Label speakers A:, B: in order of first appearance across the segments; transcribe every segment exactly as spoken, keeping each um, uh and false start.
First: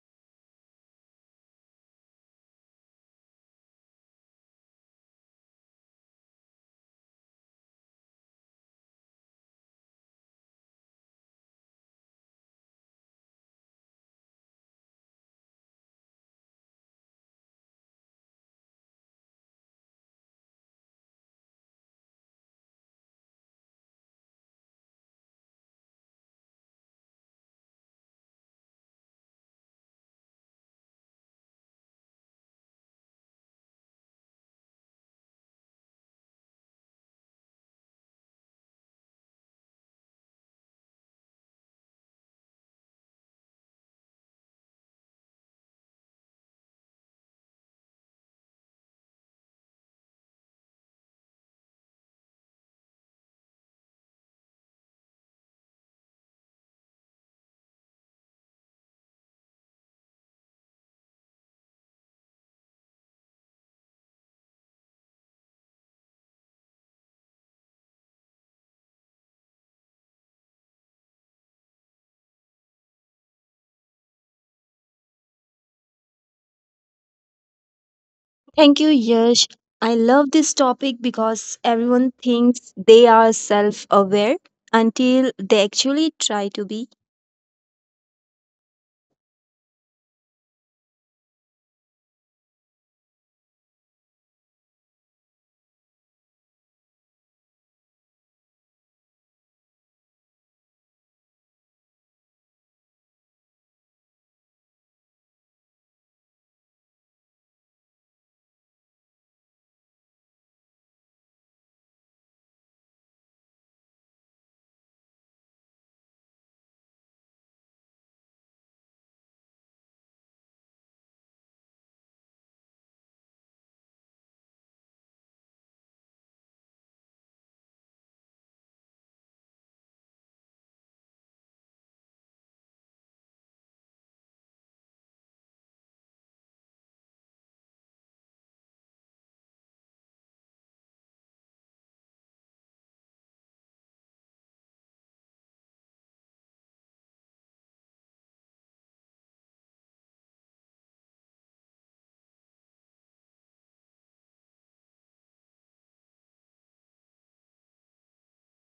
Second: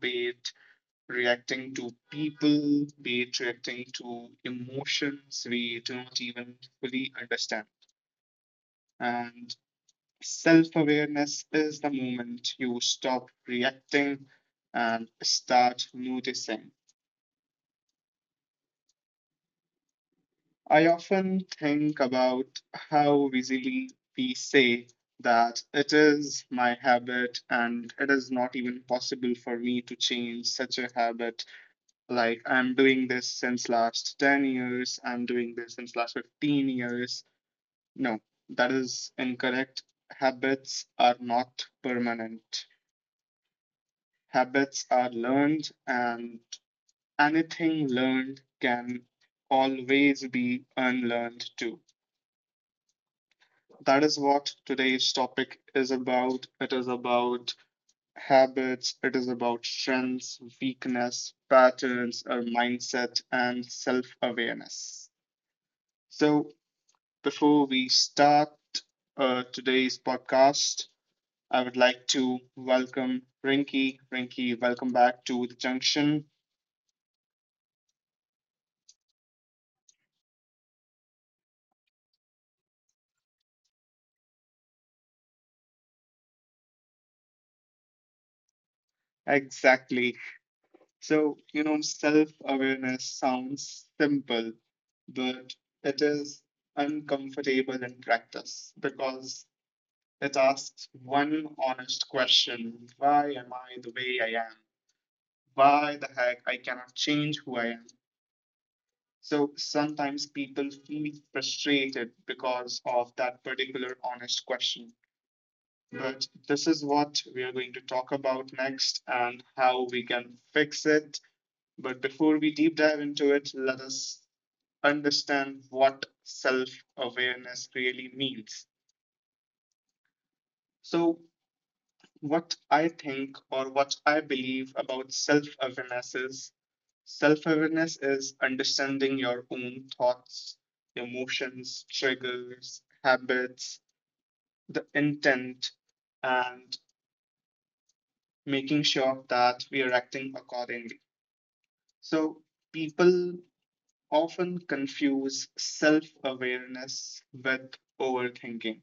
A: be it reacting to people, be it reacting to emotions we do not even fully understand. And self awareness is the moment you stop reacting and start noticing. I often think about how easily we say that it is my habit and it is not even possible for me to change such a habit, like I'm doing this since last ten years, I'm doing this since last fifteen years. No, that is incorrect. Habits are not permanent, habits are learned, and anything learned can always be unlearned too. That is what today's topic is about. It is about habits, it is about strengths, weakness, patterns, our mindset and self-awareness. So before we start uh, today's podcast, I would like to welcome Rinky. Rinky, welcome back to the junction.
B: Thank you, Yash. I love this topic because everyone thinks they are self aware until they actually try to be.
A: Exactly. So, you know, self awareness sounds simple, but it is uncomfortable in practice because it asks one honest question. Why am I the way I am? Why the heck I cannot change who I am? So sometimes people feel frustrated because of that particular honest question. But this is what we are going to talk about next and how we can fix it. But before we deep dive into it, let us understand what self awareness really means. So, what I think or what I believe about self awareness is, self awareness is understanding your own thoughts, emotions, triggers, habits, the intent, and making sure that we are acting accordingly. So, people often confuse self awareness with overthinking.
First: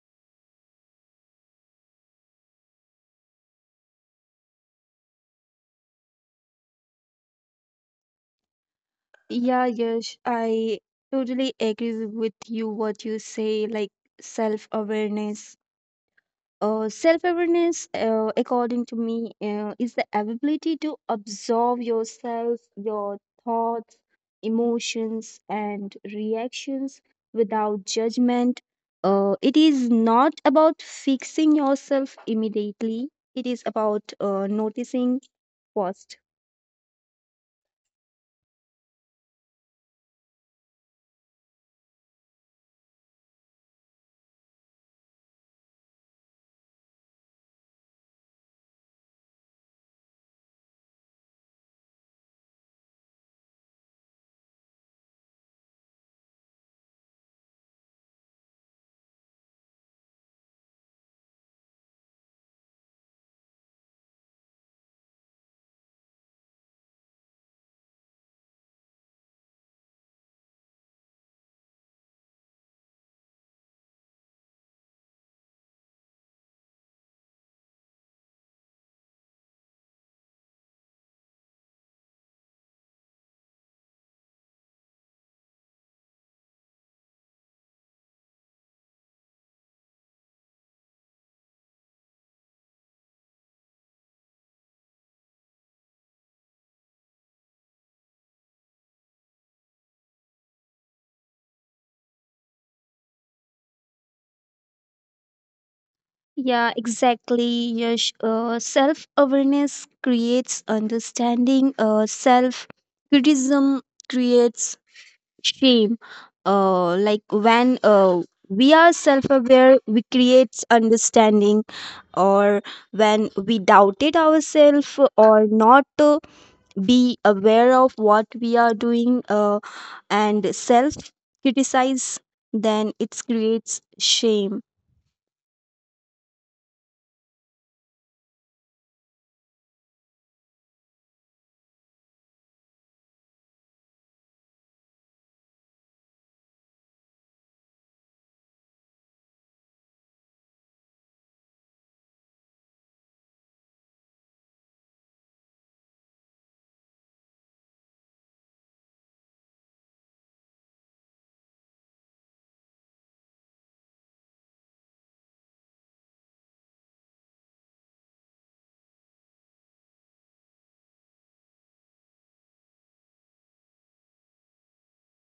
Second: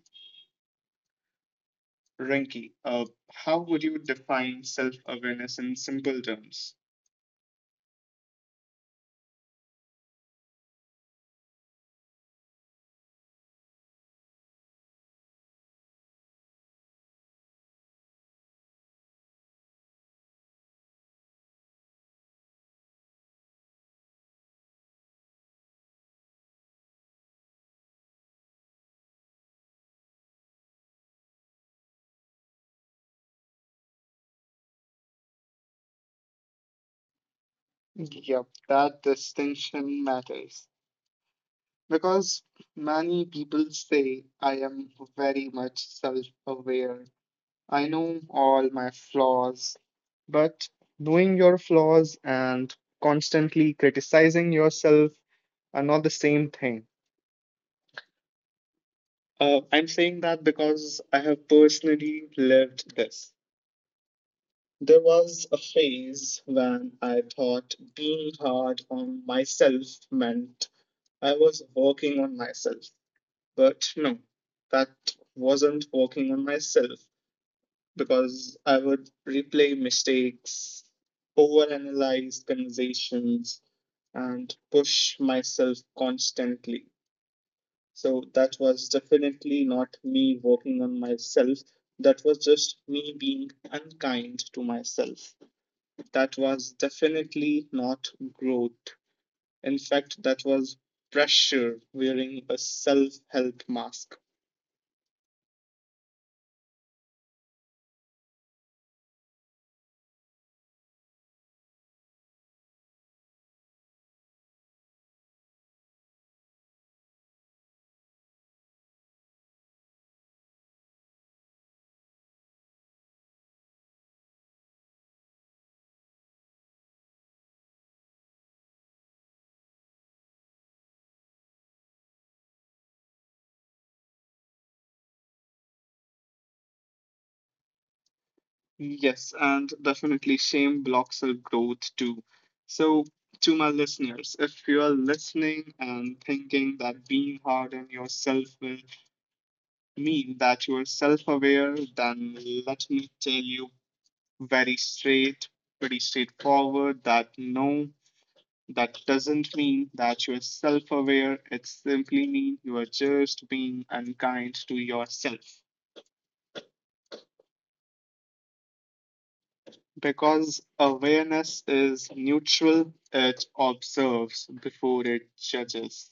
A: Rinki, uh, how would you define self awareness in simple terms?
B: Yeah, Yash, I totally agree with you what you say, like self awareness. Uh, self awareness, uh, according to me, uh, is the ability to observe yourself, your thoughts, emotions, and reactions without judgment. Uh, it is not about fixing yourself immediately, it is about uh, noticing first.
A: Yep, that distinction matters. Because many people say I am very much self aware. I know all my flaws, but knowing your flaws and constantly criticizing yourself are not the same thing. Uh, I'm saying that because I have personally lived this. There was a phase when I thought being hard on myself meant I was working on myself. But no, that wasn't working on myself, because I would replay mistakes, overanalyze conversations, and push myself constantly. So that was definitely not me working on myself. That was just me being unkind to myself. That was definitely not growth. In fact, that was pressure wearing a self help mask.
B: Yeah, exactly. Yash. Uh, self awareness creates understanding, uh, self criticism creates shame, uh, like when uh, we are self-aware we creates understanding, or when we doubted ourselves or not to be aware of what we are doing, uh, and self criticize, then it creates shame.
A: Yes, and definitely shame blocks our growth too. So, to my listeners, if you are listening and thinking that being hard on yourself will mean that you are self aware, then let me tell you very straight, pretty straightforward that no, that doesn't mean that you are self aware. It simply means you are just being unkind to yourself. Because awareness is neutral, it observes before it judges.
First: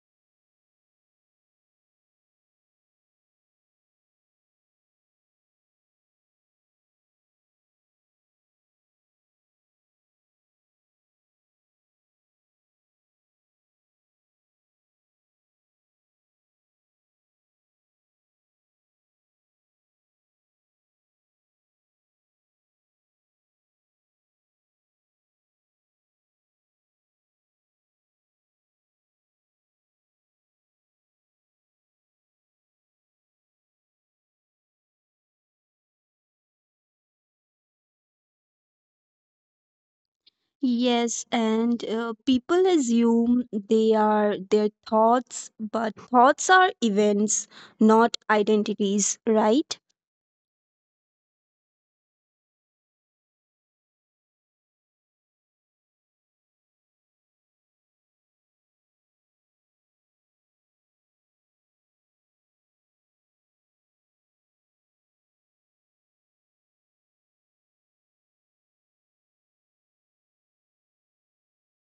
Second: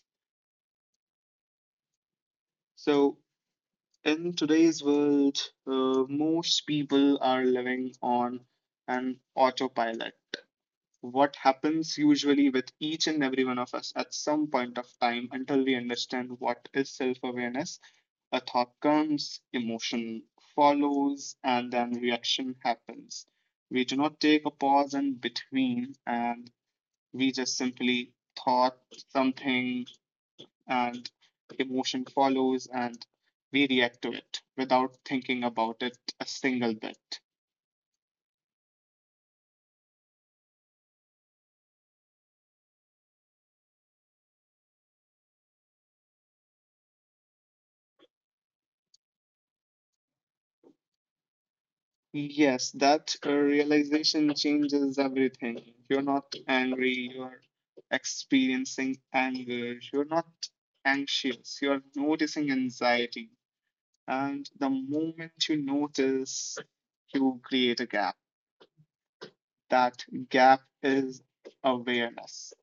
A: So, in today's world, uh, most people are living on an autopilot. What happens usually with each and every one of us at some point of time, until we understand what is self awareness, a thought comes, emotion follows, and then reaction happens. We do not take a pause in between, and we just simply thought something and emotion follows and we react to it without thinking about it a single bit.
B: Yes, and uh, people assume they are their thoughts, but thoughts are events, not identities, right?
A: Yes, that uh, realization changes everything. You're not angry, you're experiencing anger, you're not anxious, you're noticing anxiety. And the moment you notice, you create a gap. That gap is awareness.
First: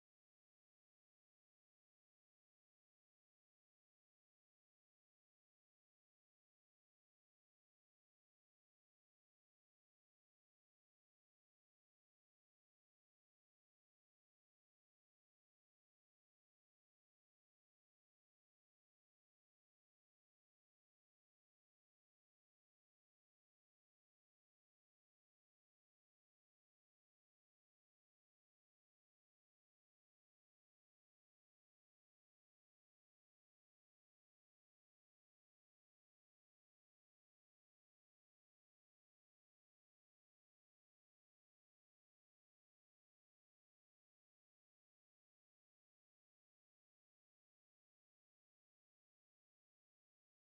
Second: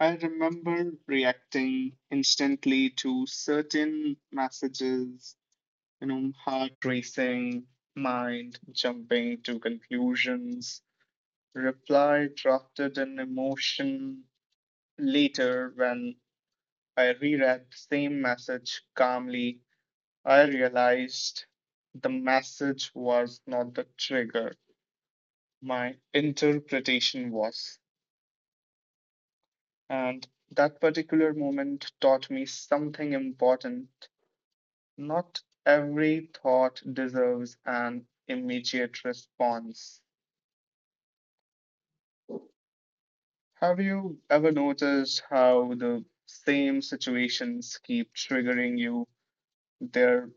A: I remember reacting instantly to certain messages, you know, heart racing, mind jumping to conclusions, reply drafted in emotion. Later, when I reread the same message calmly, I realized the message was not the trigger, my interpretation was. And that particular moment taught me something important. Not every thought deserves an immediate response. Have you ever noticed how the same situations keep triggering you? There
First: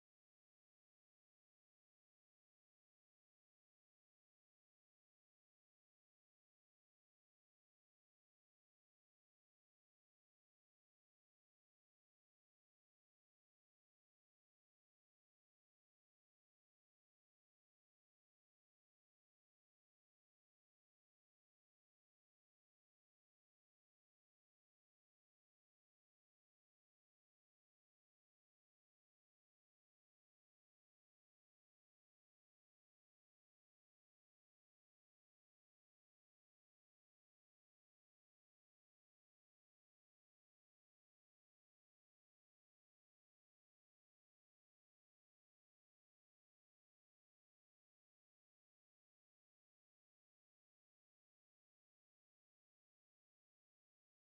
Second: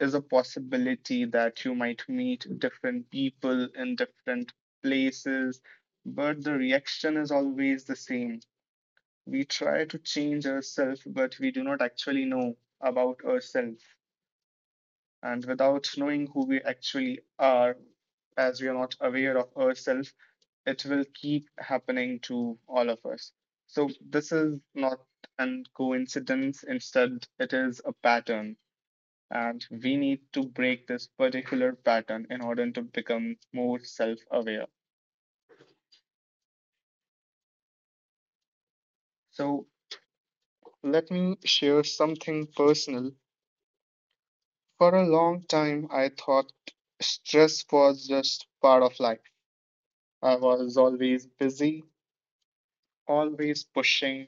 A: is a possibility that you might meet different people in different places, but the reaction is always the same. We try to change ourselves, but we do not actually know about ourselves. And without knowing who we actually are, as we are not aware of ourselves, it will keep happening to all of us. So, this is not an coincidence, instead, it is a pattern. And we need to break this particular pattern in order to become more self aware. So, let me share something personal. For a long time, I thought stress was just part of life. I was always busy, always pushing,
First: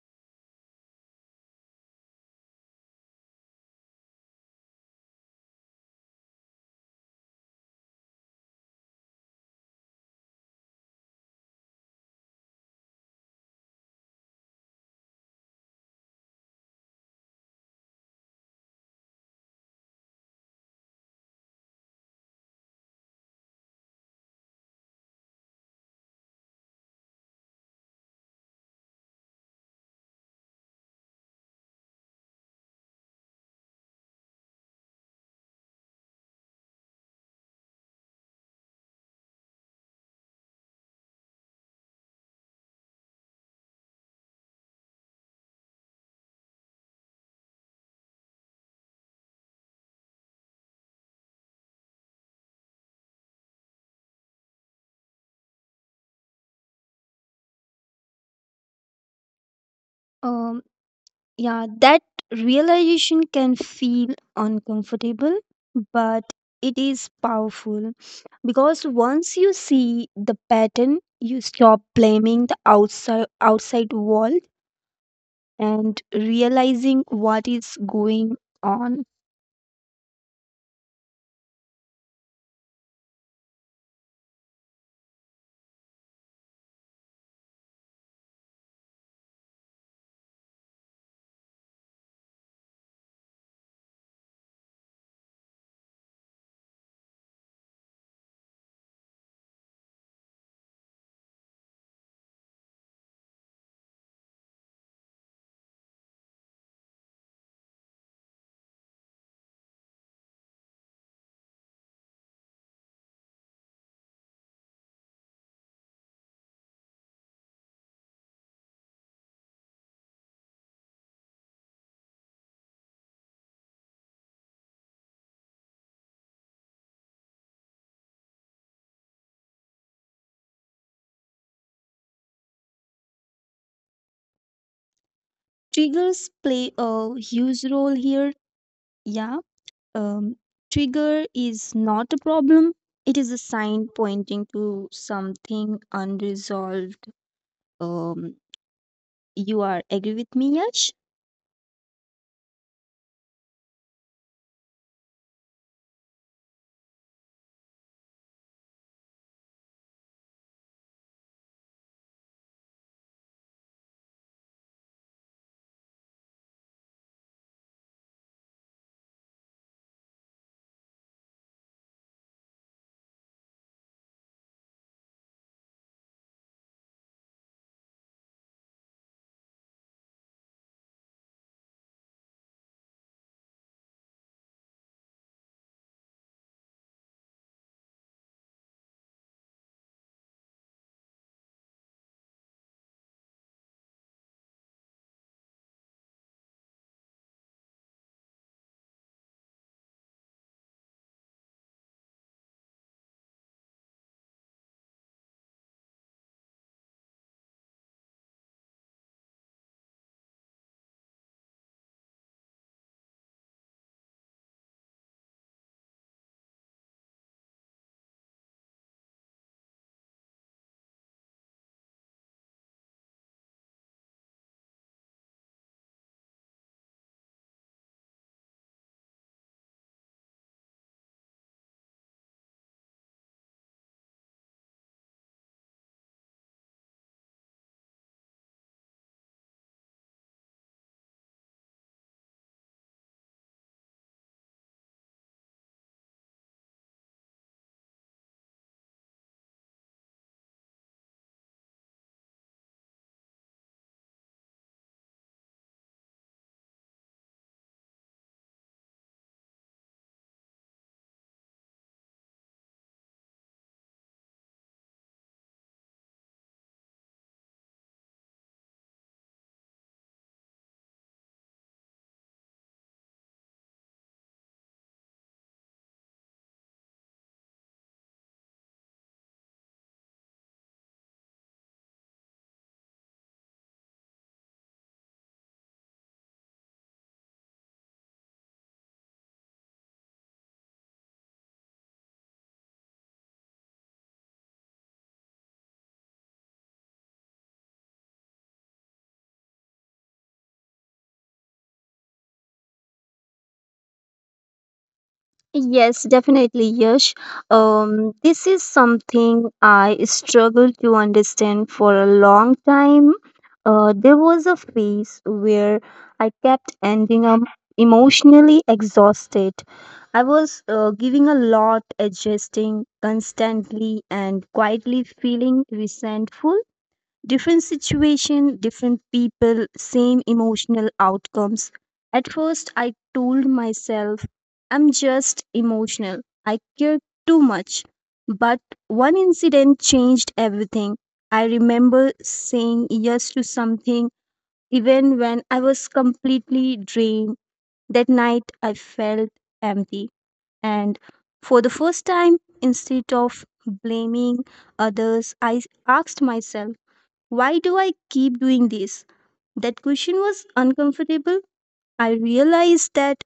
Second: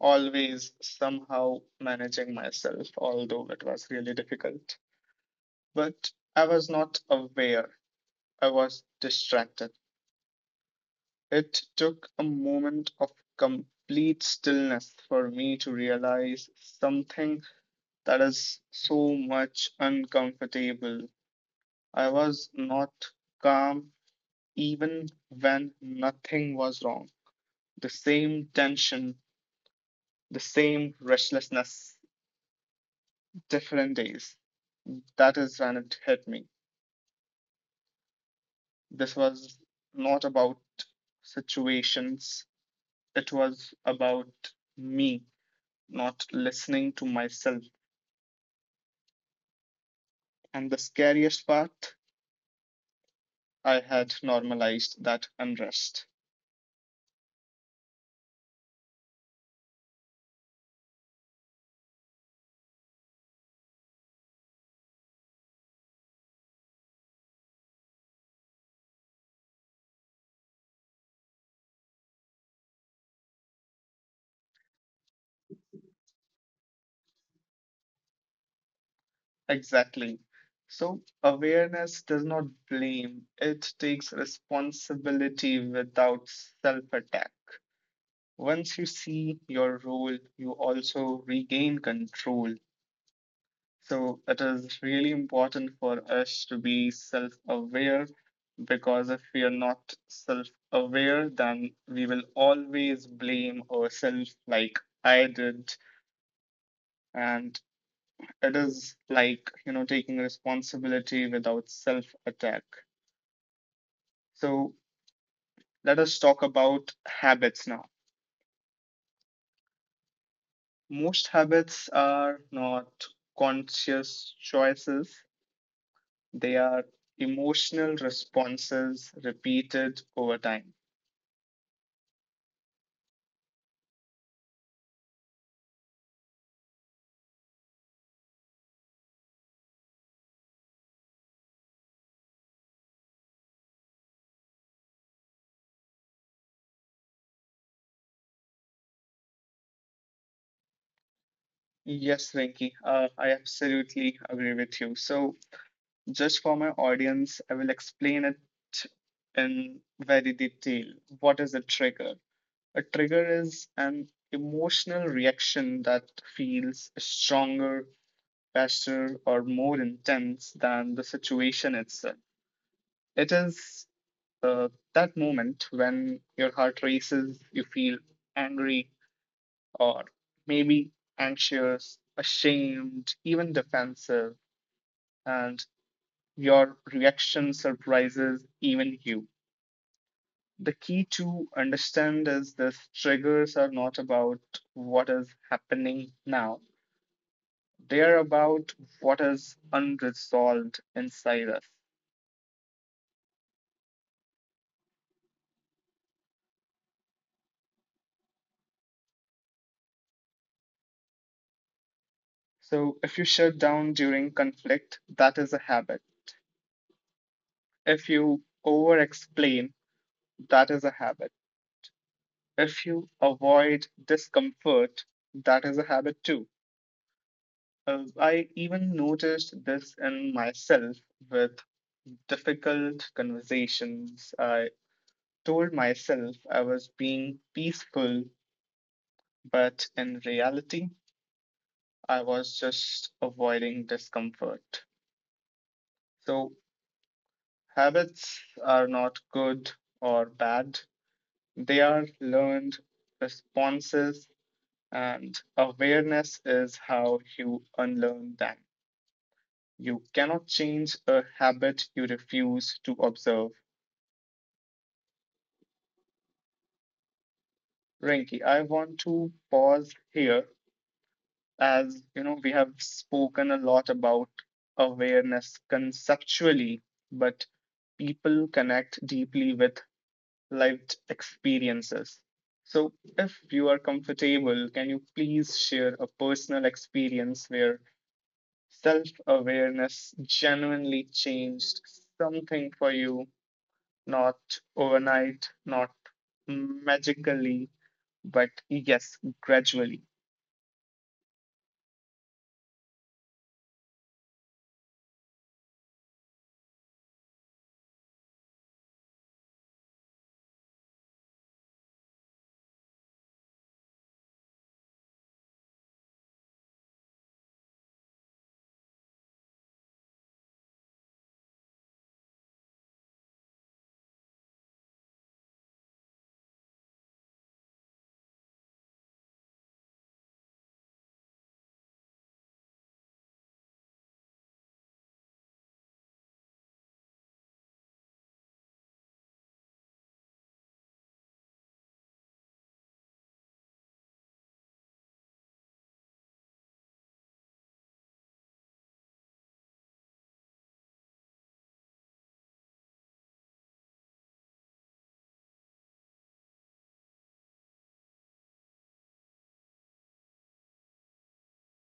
A: always somehow managing myself, although it was really difficult. But I was not aware, I was distracted. It took a moment of complete stillness for me to realize something that is so much uncomfortable. I was not calm even when nothing was wrong. The same tension, the same restlessness, different days. That is when it hit me. This was not about situations, it was about me not listening to myself. And the scariest part, I had normalized that unrest.
B: um Yeah, that realization can feel uncomfortable, but it is powerful because once you see the pattern, you stop blaming the outside outside world and realizing what is going on.
A: Exactly. So, awareness does not blame, it takes responsibility without self attack. Once you see your role, you also regain control. So it is really important for us to be self aware, because if we are not self aware, then we will always blame ourselves, like I did. And it is like, you know, taking responsibility without self attack. So let us talk about habits now. Most habits are not conscious choices, they are emotional responses repeated over time.
B: Triggers play a huge role here. Yeah, um, trigger is not a problem. It is a sign pointing to something unresolved. Um, You are agree with me, Yash?
A: Yes, Venki, uh, I absolutely agree with you. So, just for my audience, I will explain it in very detail. What is a trigger? A trigger is an emotional reaction that feels stronger, faster, or more intense than the situation itself. It is uh, that moment when your heart races, you feel angry, or maybe anxious, ashamed, even defensive, and your reaction surprises even you. The key to understand is this. Triggers are not about what is happening now. They are about what is unresolved inside us. So if you shut down during conflict, that is a habit. If you over explain, that is a habit. If you avoid discomfort, that is a habit too. Uh, I even noticed this in myself with difficult conversations. I told myself I was being peaceful, but in reality, I was just avoiding discomfort. So, habits are not good or bad, they are learned responses, and awareness is how you unlearn them. You cannot change a habit you refuse to observe. Rinki, I want to pause here. As you know, we have spoken a lot about awareness conceptually, but people connect deeply with lived experiences. So if you are comfortable, can you please share a personal experience where self-awareness genuinely changed something for you? Not overnight, not magically, but yes, gradually.
B: Yes, definitely, Yash. Um, this is something I struggled to understand for a long time. Uh, there was a phase where I kept ending up emotionally exhausted. I was uh, giving a lot, adjusting constantly, and quietly feeling resentful. Different situation, different people, same emotional outcomes. At first, I told myself, I'm just emotional. I care too much. But one incident changed everything. I remember saying yes to something even when I was completely drained. That night, I felt empty. And for the first time, instead of blaming others, I asked myself, why do I keep doing this? That question was uncomfortable. I realized that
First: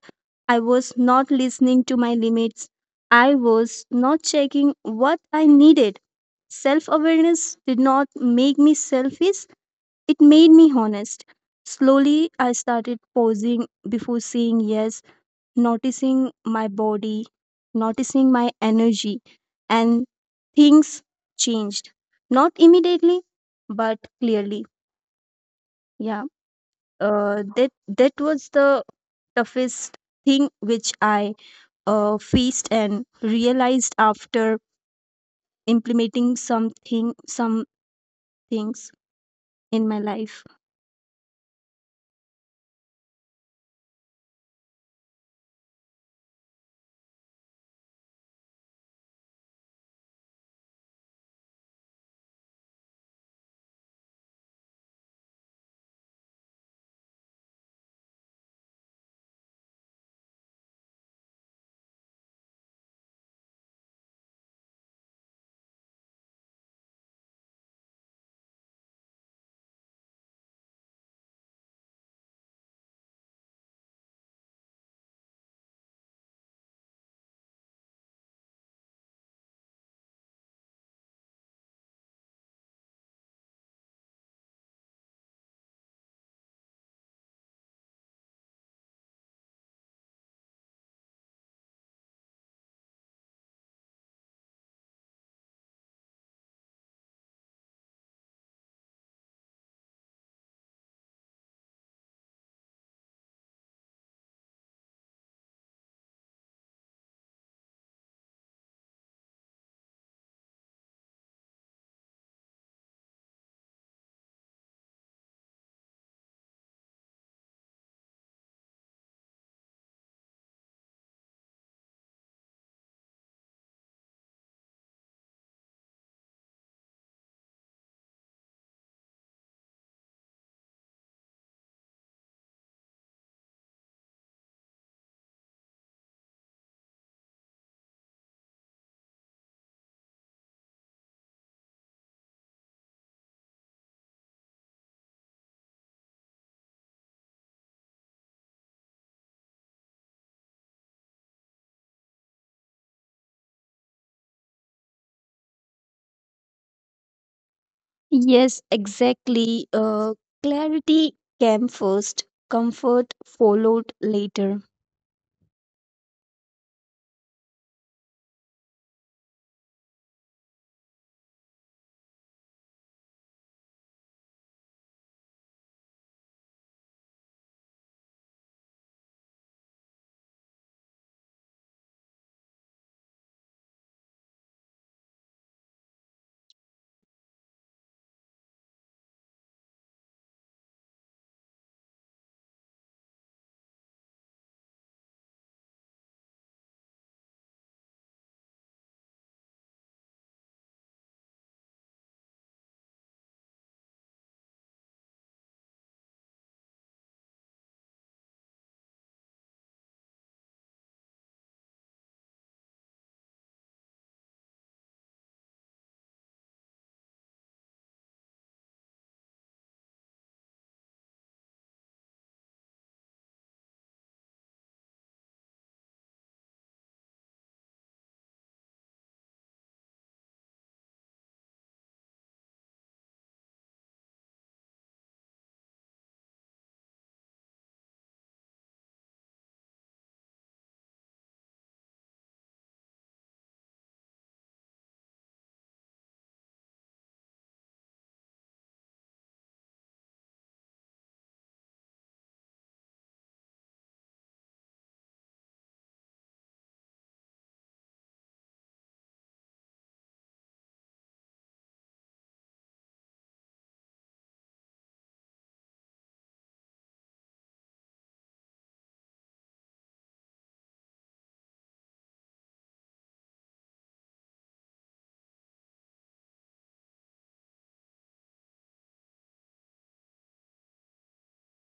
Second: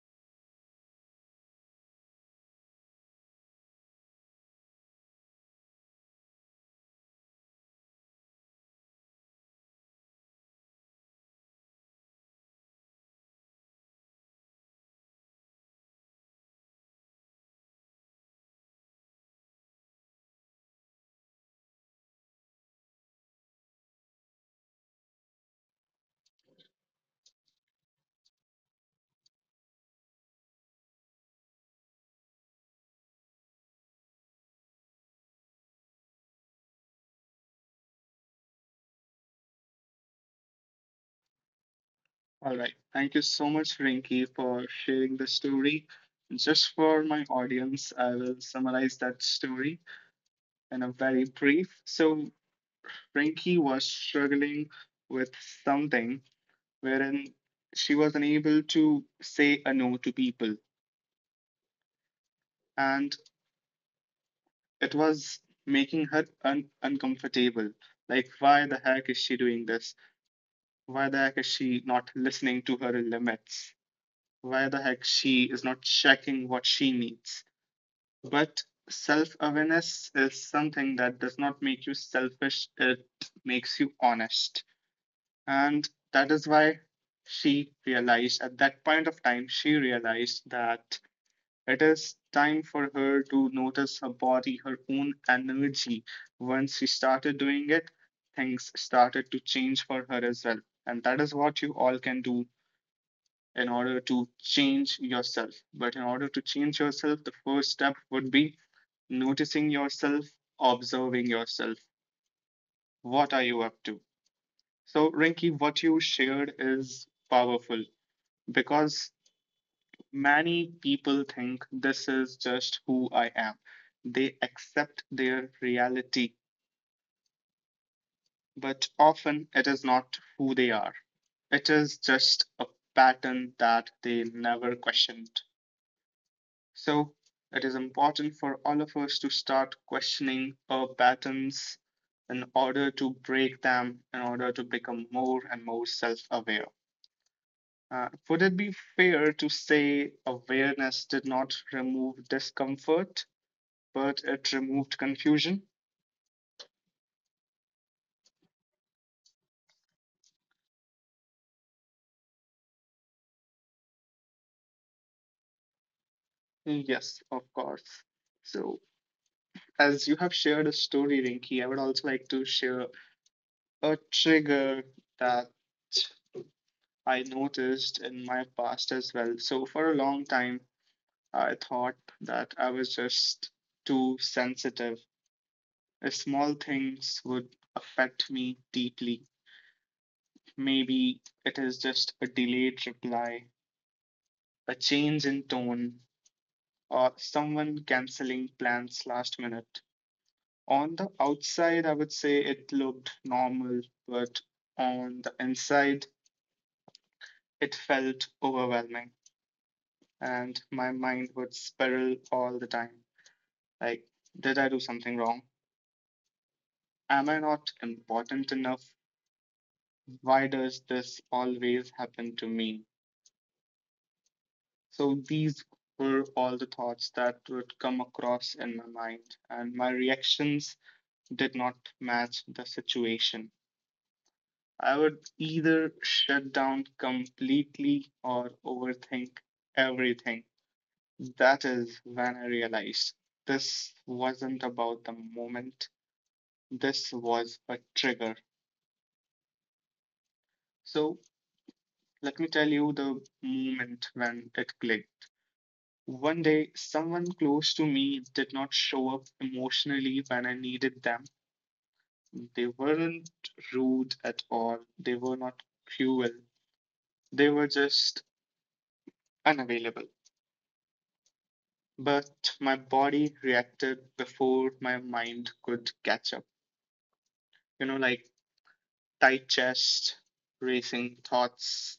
B: I was not listening to my limits. I was not checking what I needed. Self awareness did not make me selfish, it made me honest. Slowly, I started pausing before saying yes, noticing my body, noticing my energy, and things changed. Not immediately, but clearly. Yeah, uh, that that was the toughest thing which I uh, faced and realized after implementing something some things in my life.
A: All right. Thank you so much, Rinky, for sharing the story. Just for my audience, I will summarize that story in a very brief. So, Rinky was struggling with something wherein she was unable to say a no to people, and it was making her un- uncomfortable. Like, why the heck is she doing this? Why the heck is she not listening to her limits? Why the heck she is not checking what she needs? But self awareness is something that does not make you selfish, it makes you honest. And that is why she realized at that point of time, she realized that it is time for her to notice her body, her own energy. Once she started doing it, things started to change for her as well. And that is what you all can do in order to change yourself. But in order to change yourself, the first step would be noticing yourself, observing yourself. What are you up to? So, Rinki, what you shared is powerful because many people think this is just who I am. They accept their reality, but often it is not who they are. It is just a pattern that they never questioned. So it is important for all of us to start questioning our patterns in order to break them, in order to become more and more self aware. Uh, would it be fair to say awareness did not remove discomfort, but it removed confusion?
B: Yes, exactly. Uh, clarity came first, comfort followed later.
A: Yes, of course. So, as you have shared a story, Rinki, I would also like to share a trigger that I noticed in my past as well. So, for a long time, I thought that I was just too sensitive. If small things would affect me deeply, maybe it is just a delayed reply, a change in tone, or someone canceling plans last minute. On the outside, I would say it looked normal, but on the inside, it felt overwhelming, and my mind would spiral all the time. Like, did I do something wrong? Am I not important enough? Why does this always happen to me? So these were all the thoughts that would come across in my mind, and my reactions did not match the situation. I would either shut down completely or overthink everything. That is when I realized this wasn't about the moment, this was a trigger. So let me tell you the moment when it clicked. One day, someone close to me did not show up emotionally when I needed them. They weren't rude at all, they were not cruel, they were just unavailable. But my body reacted before my mind could catch up. You know, like tight chest, racing thoughts,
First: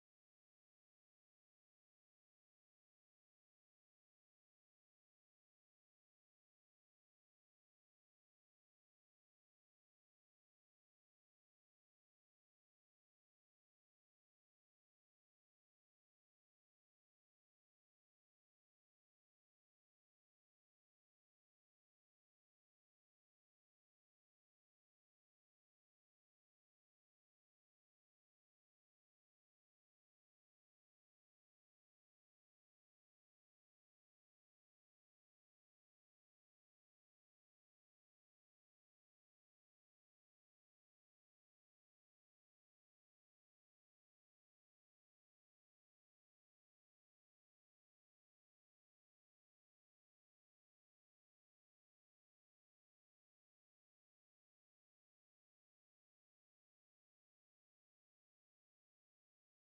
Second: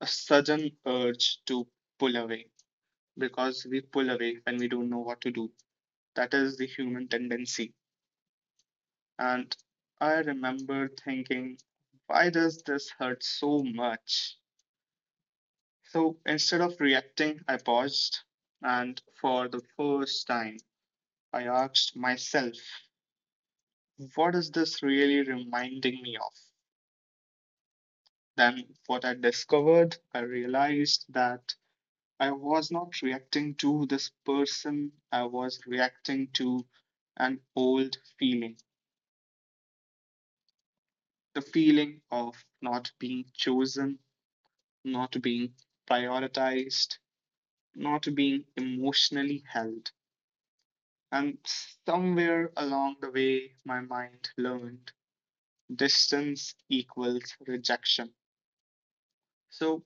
A: a sudden urge to pull away because we pull away when we don't know what to do. That is the human tendency. And I remember thinking, why does this hurt so much? So instead of reacting, I paused. And for the first time, I asked myself, what is this really reminding me of? Then, what I discovered, I realized that I was not reacting to this person, I was reacting to an old feeling, the feeling of not being chosen, not being prioritized, not being emotionally held. And somewhere along the way, my mind learned distance equals rejection. So,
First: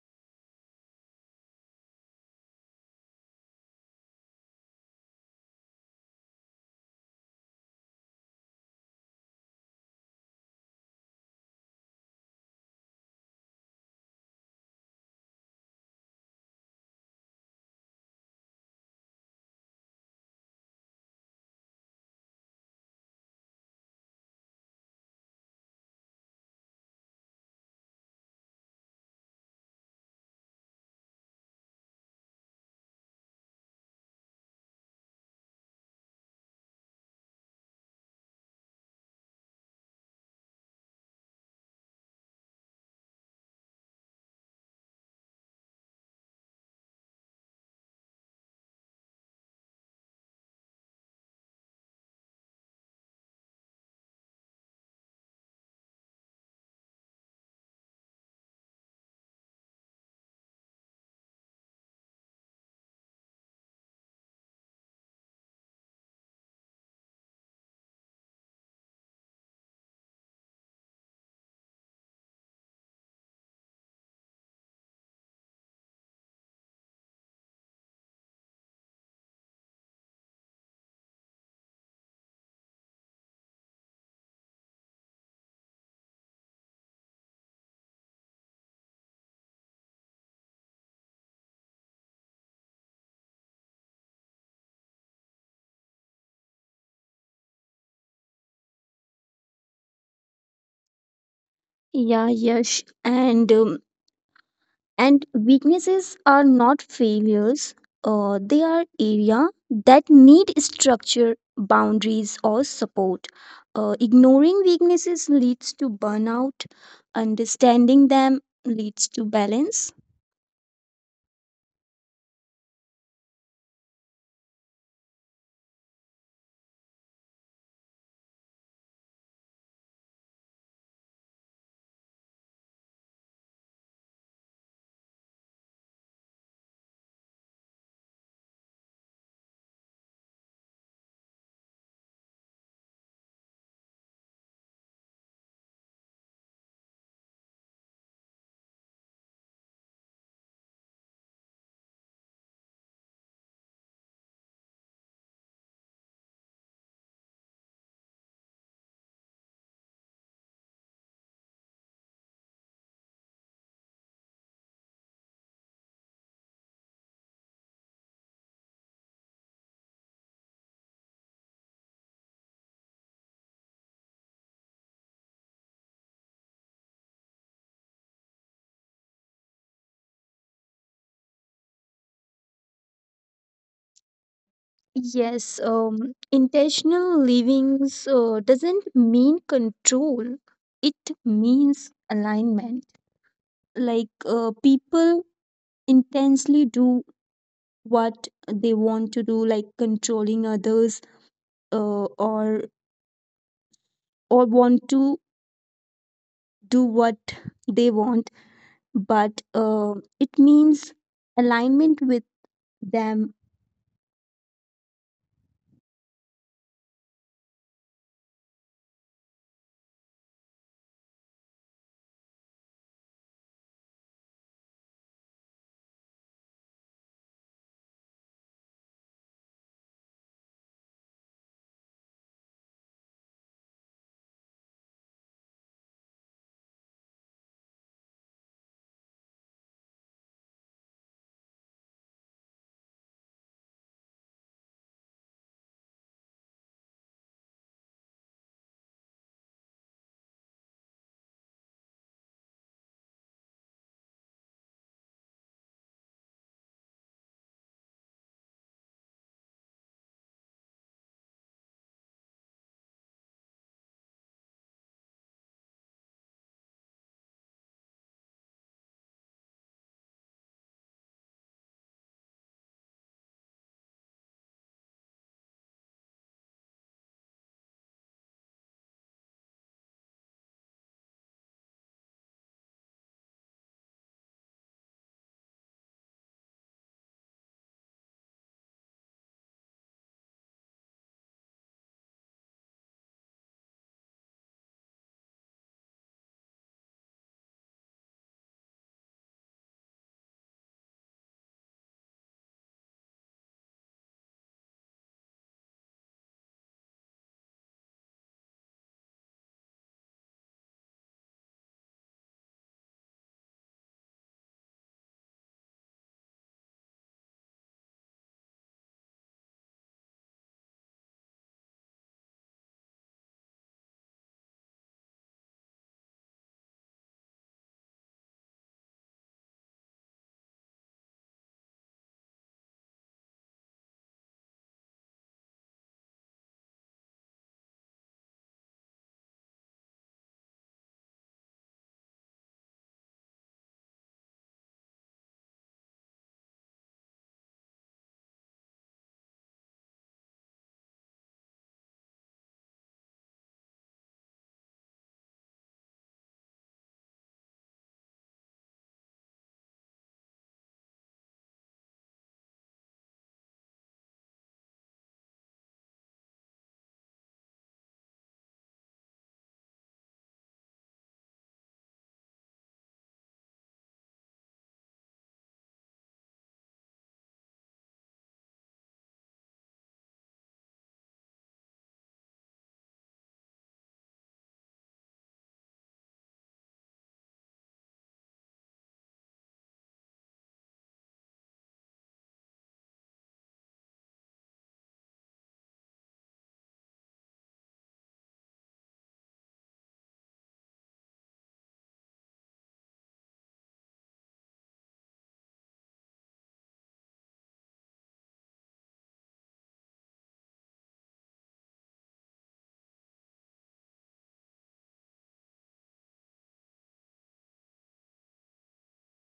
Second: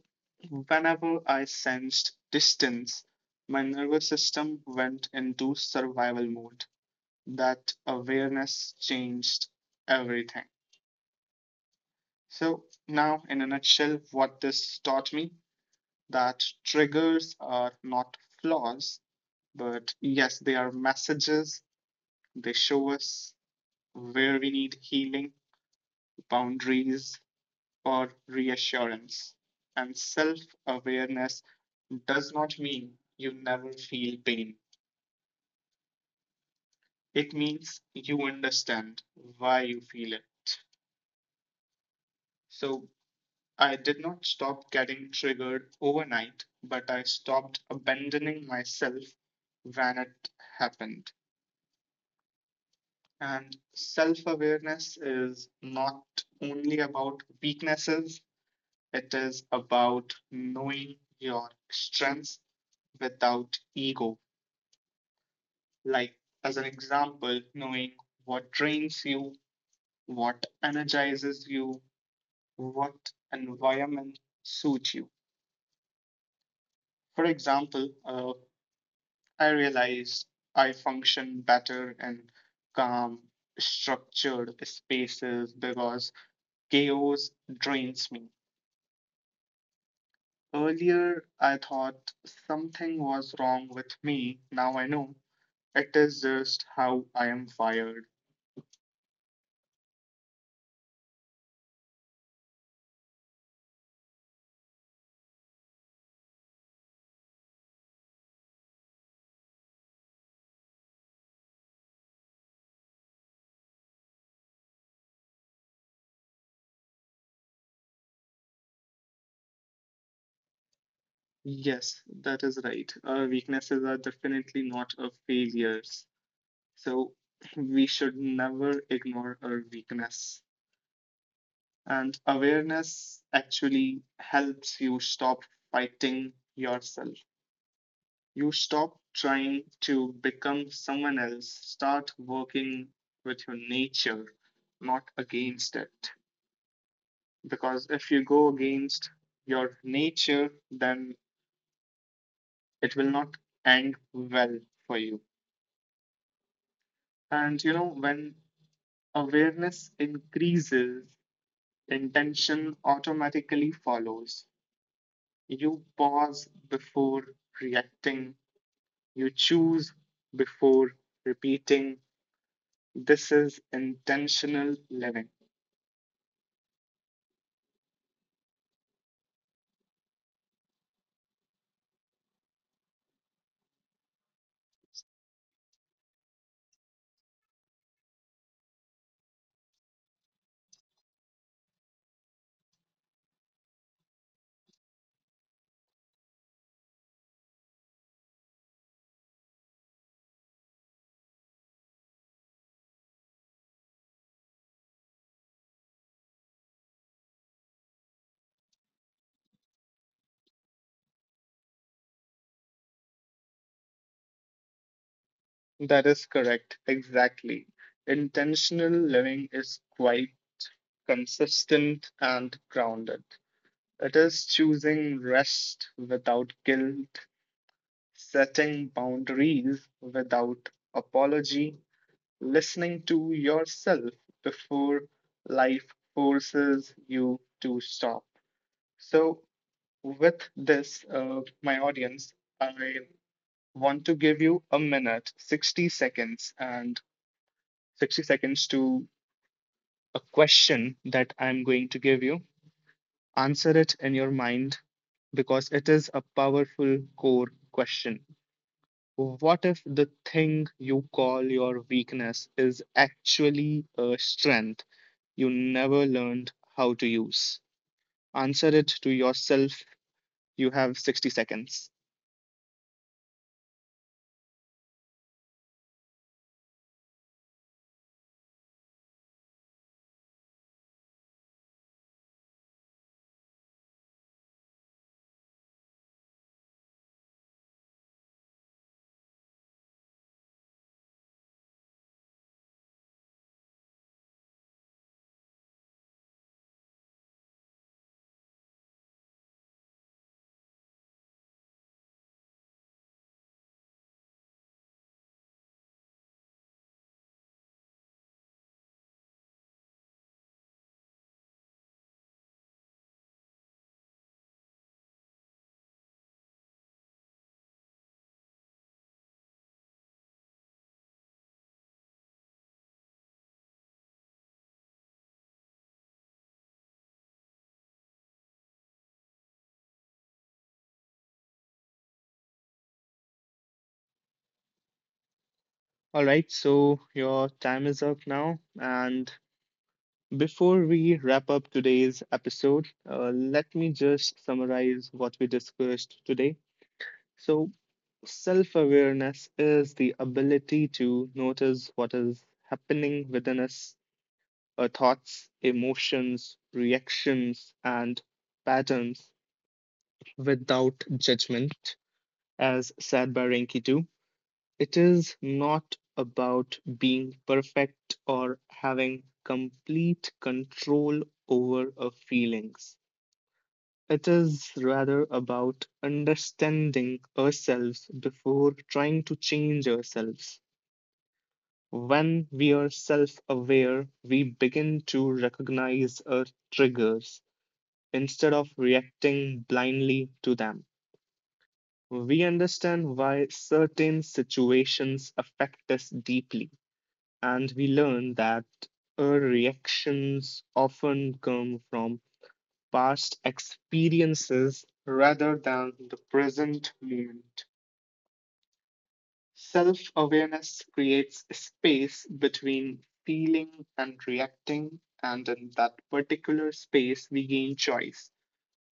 A: whenever I sensed distance, my nervous system went into survival mode. That awareness changed everything. So, now in a nutshell, what this taught me that triggers are not flaws, but yes, they are messages. They show us where we need healing, boundaries, or reassurance. And self awareness does not mean you never feel pain, it means you understand why you feel it. So I did not stop getting triggered overnight, but I stopped abandoning myself when it happened. And self awareness is not only about weaknesses, it is about knowing your strengths without ego. Like, as an example, knowing what drains you, what energizes you, what environment suits you. For example, uh, I realize I function better in calm, structured spaces because chaos drains me. Earlier, I thought something was wrong with me. Now I know. It is just how I am wired.
B: Yeah, yes, and um, And weaknesses are not failures, uh, they are area that need structure, boundaries, or support. Uh, ignoring weaknesses leads to burnout, understanding them leads to balance.
A: Yes, that is right. Our weaknesses are definitely not our failures. So we should never ignore our weakness. And awareness actually helps you stop fighting yourself. You stop trying to become someone else, start working with your nature, not against it, because if you go against your nature, then it will not end well for you. And you know, when awareness increases, intention automatically follows. You pause before reacting, you choose before repeating. This is intentional living.
B: Yes, um, intentional livings uh, doesn't mean control, it means alignment. Like uh, people intensely do what they want to do, like controlling others, uh, or or want to do what they want, but uh, it means alignment with them.
A: That is correct, exactly. Intentional living is quite consistent and grounded. It is choosing rest without guilt, setting boundaries without apology, listening to yourself before life forces you to stop. So, with this, uh, my audience, I want to give you a minute, sixty seconds, and sixty seconds to a question that I'm going to give you. Answer it in your mind because it is a powerful core question. What if the thing you call your weakness is actually a strength you never learned how to use? Answer it to yourself. You have sixty seconds. All right, so your time is up now. And before we wrap up today's episode, uh, let me just summarize what we discussed today. So, self awareness is the ability to notice what is happening within us, our thoughts, emotions, reactions, and patterns without judgment. As said by Renki too, it is not about being perfect or having complete control over our feelings. It is rather about understanding ourselves before trying to change ourselves. When we are self aware, we begin to recognize our triggers instead of reacting blindly to them. We understand why certain situations affect us deeply, and we learn that our reactions often come from past experiences rather than the present moment. Self awareness creates space between feeling and reacting. And in that particular space, we gain choice.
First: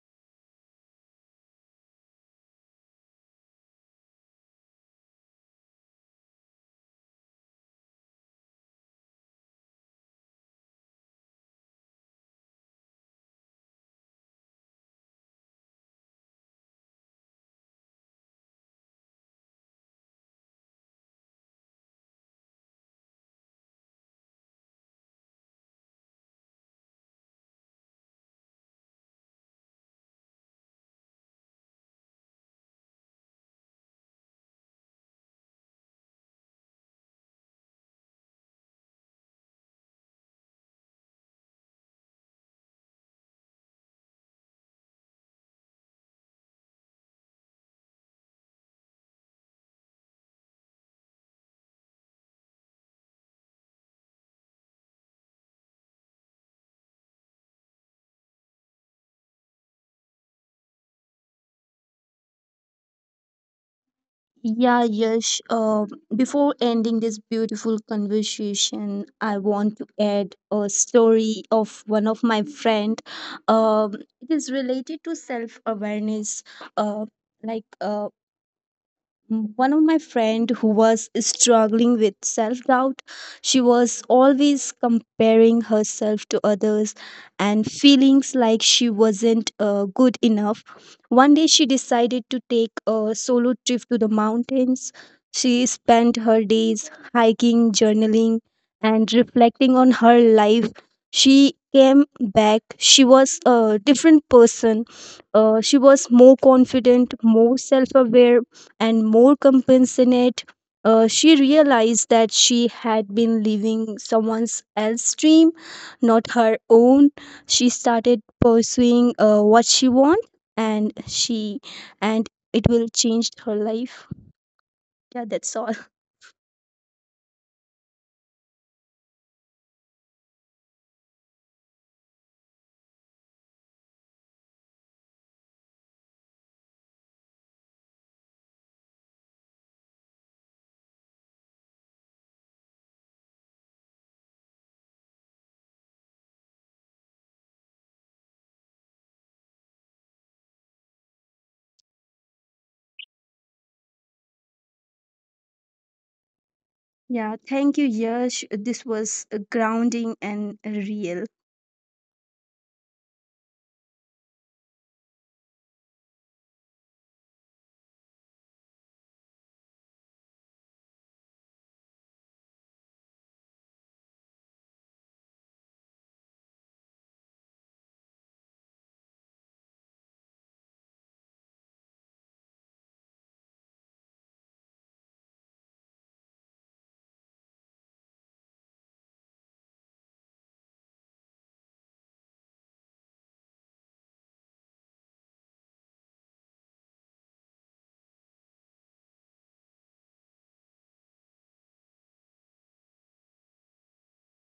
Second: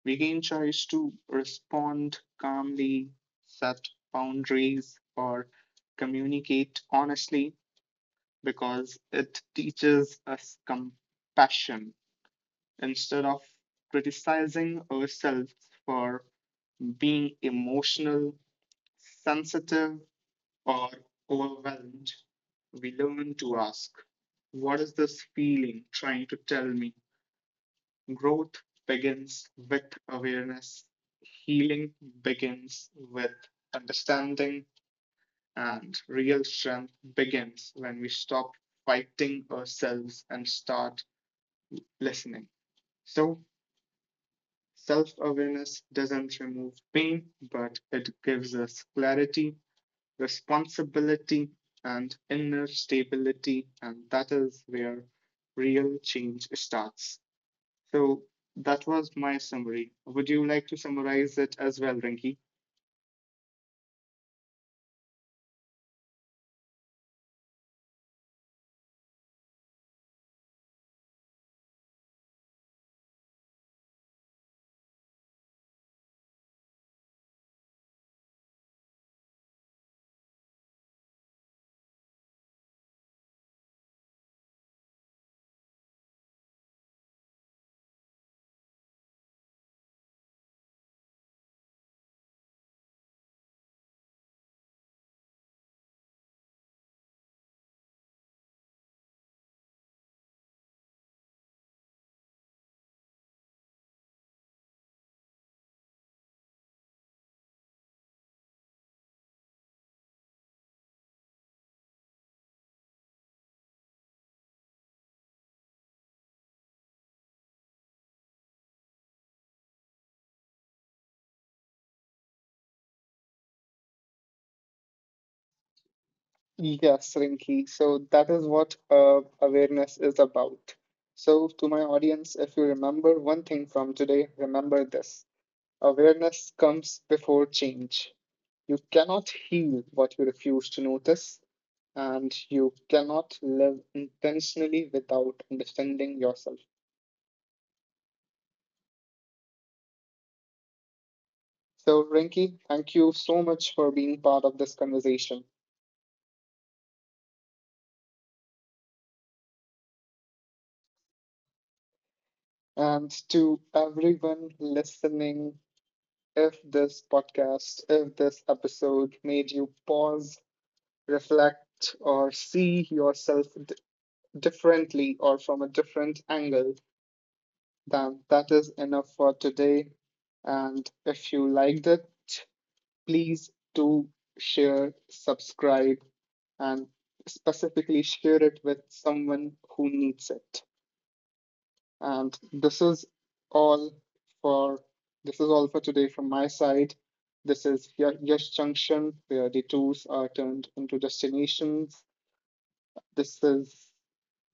A: We gain choice to respond calmly, set boundaries, or communicate honestly, because it teaches us compassion. Instead of criticizing ourselves for being emotional, sensitive, or overwhelmed, we learn to ask, what is this feeling trying to tell me? Growth begins with awareness, healing begins with understanding, and real strength begins when we stop fighting ourselves and start listening. So, self awareness doesn't remove pain, but it gives us clarity, responsibility, and inner stability. And that is where real change starts. So that was my summary. Would you like to summarize it as well, Rinki?
B: Yeah, Yash, uh, before ending this beautiful conversation, I want to add a story of one of my friend. um, it is related to self awareness. uh, like uh, Mm, one of my friend who was struggling with self-doubt, she was always comparing herself to others and feelings like she wasn't uh, good enough. One day she decided to take a solo trip to the mountains. She spent her days hiking, journaling, and reflecting on her life. She came back, she was a different person. Uh, she was more confident, more self-aware, and more compassionate. Uh, she realized that she had been living someone else's dream, not her own. She started pursuing uh, what she want, and she and it will change her life. Yeah, that's all.
A: Yes, Rinki. So that is what uh, awareness is about. So, to my audience, if you remember one thing from today, remember this: awareness comes before change. You cannot heal what you refuse to notice, and you cannot live intentionally without understanding yourself. So, Rinky, thank you so much for being part of this conversation.
B: Yeah, thank you, Yash. This was uh, grounding and real.
A: And to everyone listening, if this podcast, if this episode made you pause, reflect, or see yourself d- differently or from a different angle, then that is enough for today. And if you liked it, please do share, subscribe, and specifically share it with someone who needs it. And this is all for this is all for today from my side. This is Y- Yash Junction, where the tours are turned into destinations. This is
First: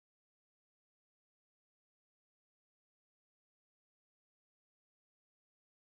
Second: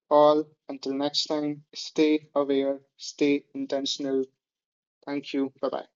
A: all. Until next time, stay aware, stay intentional. Thank you. Bye bye.